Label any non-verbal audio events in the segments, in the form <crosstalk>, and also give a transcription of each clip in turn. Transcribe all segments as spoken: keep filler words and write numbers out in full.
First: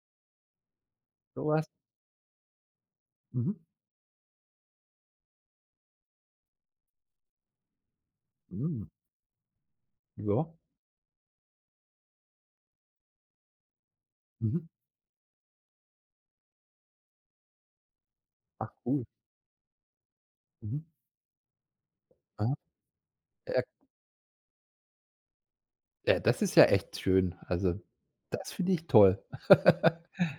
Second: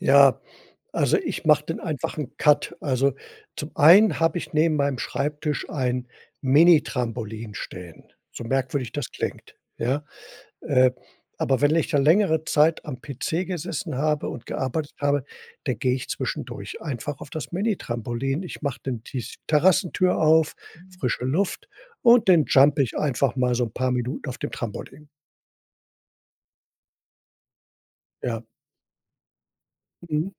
Ja, also So ich mach was dann einfach 'n Cut. Also, Mhm. zum einen habe ich neben meinem Schreibtisch ein Minitrampolin stehen, so Mhm. merkwürdig das klingt, ja? Ja. Äh, aber wenn ich da längere Zeit am PC gesessen habe und Mhm. gearbeitet habe, da gehe ich zwischendurch einfach auf das Minitrampolin. Ich Ach mach dann so. die s Terrassentür auf, Mhm. frische Luft und dann Mhm. jump ich einfach mal Äh so 'n paar Minuten auf dem Trampolin. Ja, das ist ja echt schön, also Ja. das finde ich toll. <laughs> Mhm.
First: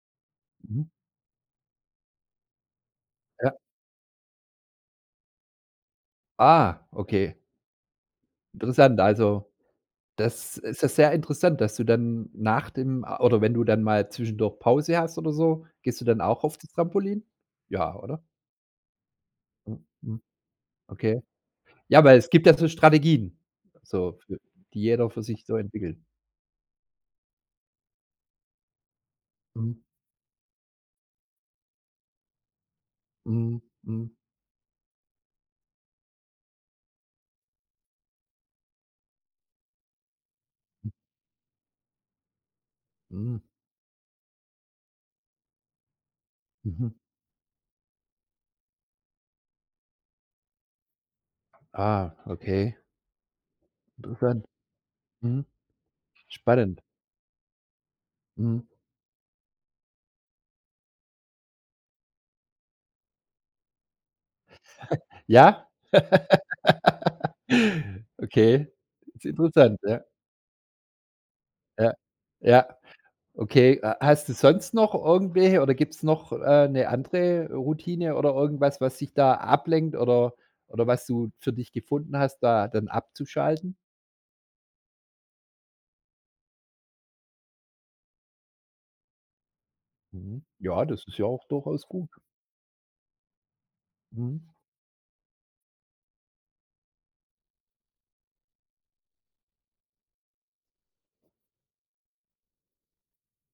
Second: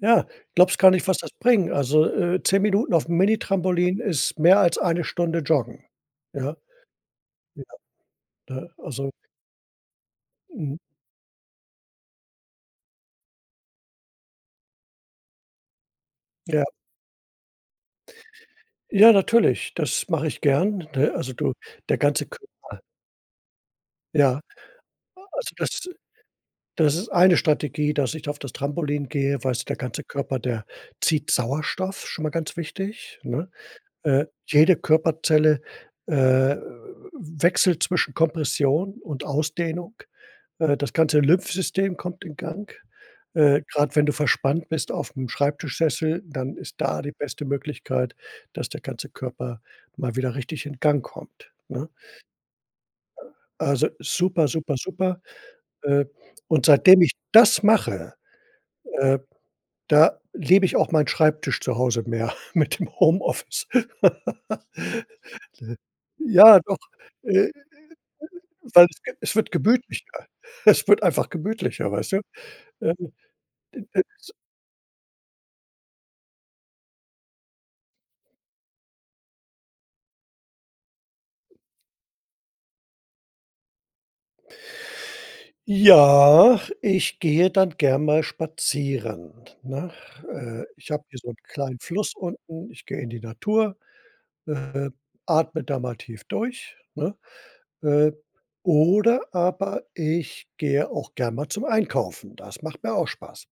Ja, glaubst Mhm. gar nicht, was das bringt. Also, äh, zehn Minuten aufm Ja. Minitrampolin ist mehr als eine Stunde joggen. Ja? Ah, okay. Ja. Ne? Interessant, Also also, das Mhm. ist ja sehr interessant, dass du dann nach dem a oder wenn du dann mal zwischendurch Pause hast oder so, gehst du dann auch auf Ja. das Trampolin? Ja, oder? Ja. Natürlich, das mache ich gern, ne? Okay. Also du, der Ja, weil ganze es gibt ja so Körper Strategien, so, fü Ja, die jeder für sich also so das entwickelt. das ist eine Strategie, dass ich da auf das Trampolin gehe, weil's Mhm. der ganze Körper der zieht Sauerstoff, schon mal ganz wichtig, ne? Mhm. Mhm. Äh, jede Körperzelle, äh, w wechselt zwischen Kompression und Ausdehnung. Äh, das Mhm. ganze Lymphsystem kommt in Gang. Mhm. Äh, grad wenn du verspannt bist aufm Schreibtischsessel, dann ist Mhm. da die beste Möglichkeit, dass der ganze Körper mal wieder richtig in Gang kommt, ne? Ah. Okay. Also, Interessant. super, super, super. Mhm. Äh, und Spannend. seitdem ich das mache, Mhm. äh, da liebe ich auch meinen Schreibtisch zu Hause mehr, mit dem Homeoffice. <laughs> Ne? <chuckles> Ja? Ja, doch, <laughs> äh, Okay, weil es ist es wird interessant, ja. gemütlicher, es wird einfach gemütlicher Ja, weißt du? ja. Okay, h hast <unintelligible> du sonst noch irgendwelche oder gibt es noch, äh, 'ne andere Routine oder irgendwas, was dich da ablenkt oder oder was du für dich gefunden hast, da dann abzuschalten? Ja, ich gehe dann gern mal spazieren, ne? Äh, Ja, ich habe das ist hier ja so 'n auch kleinen durchaus gut. Fluss unten, ich gehe in die Natur, Mhm. äh, atme da mal tief durch, ne? Äh, oder aber ich gehe auch gern mal zum Einkaufen. Das macht mir auch Spaß.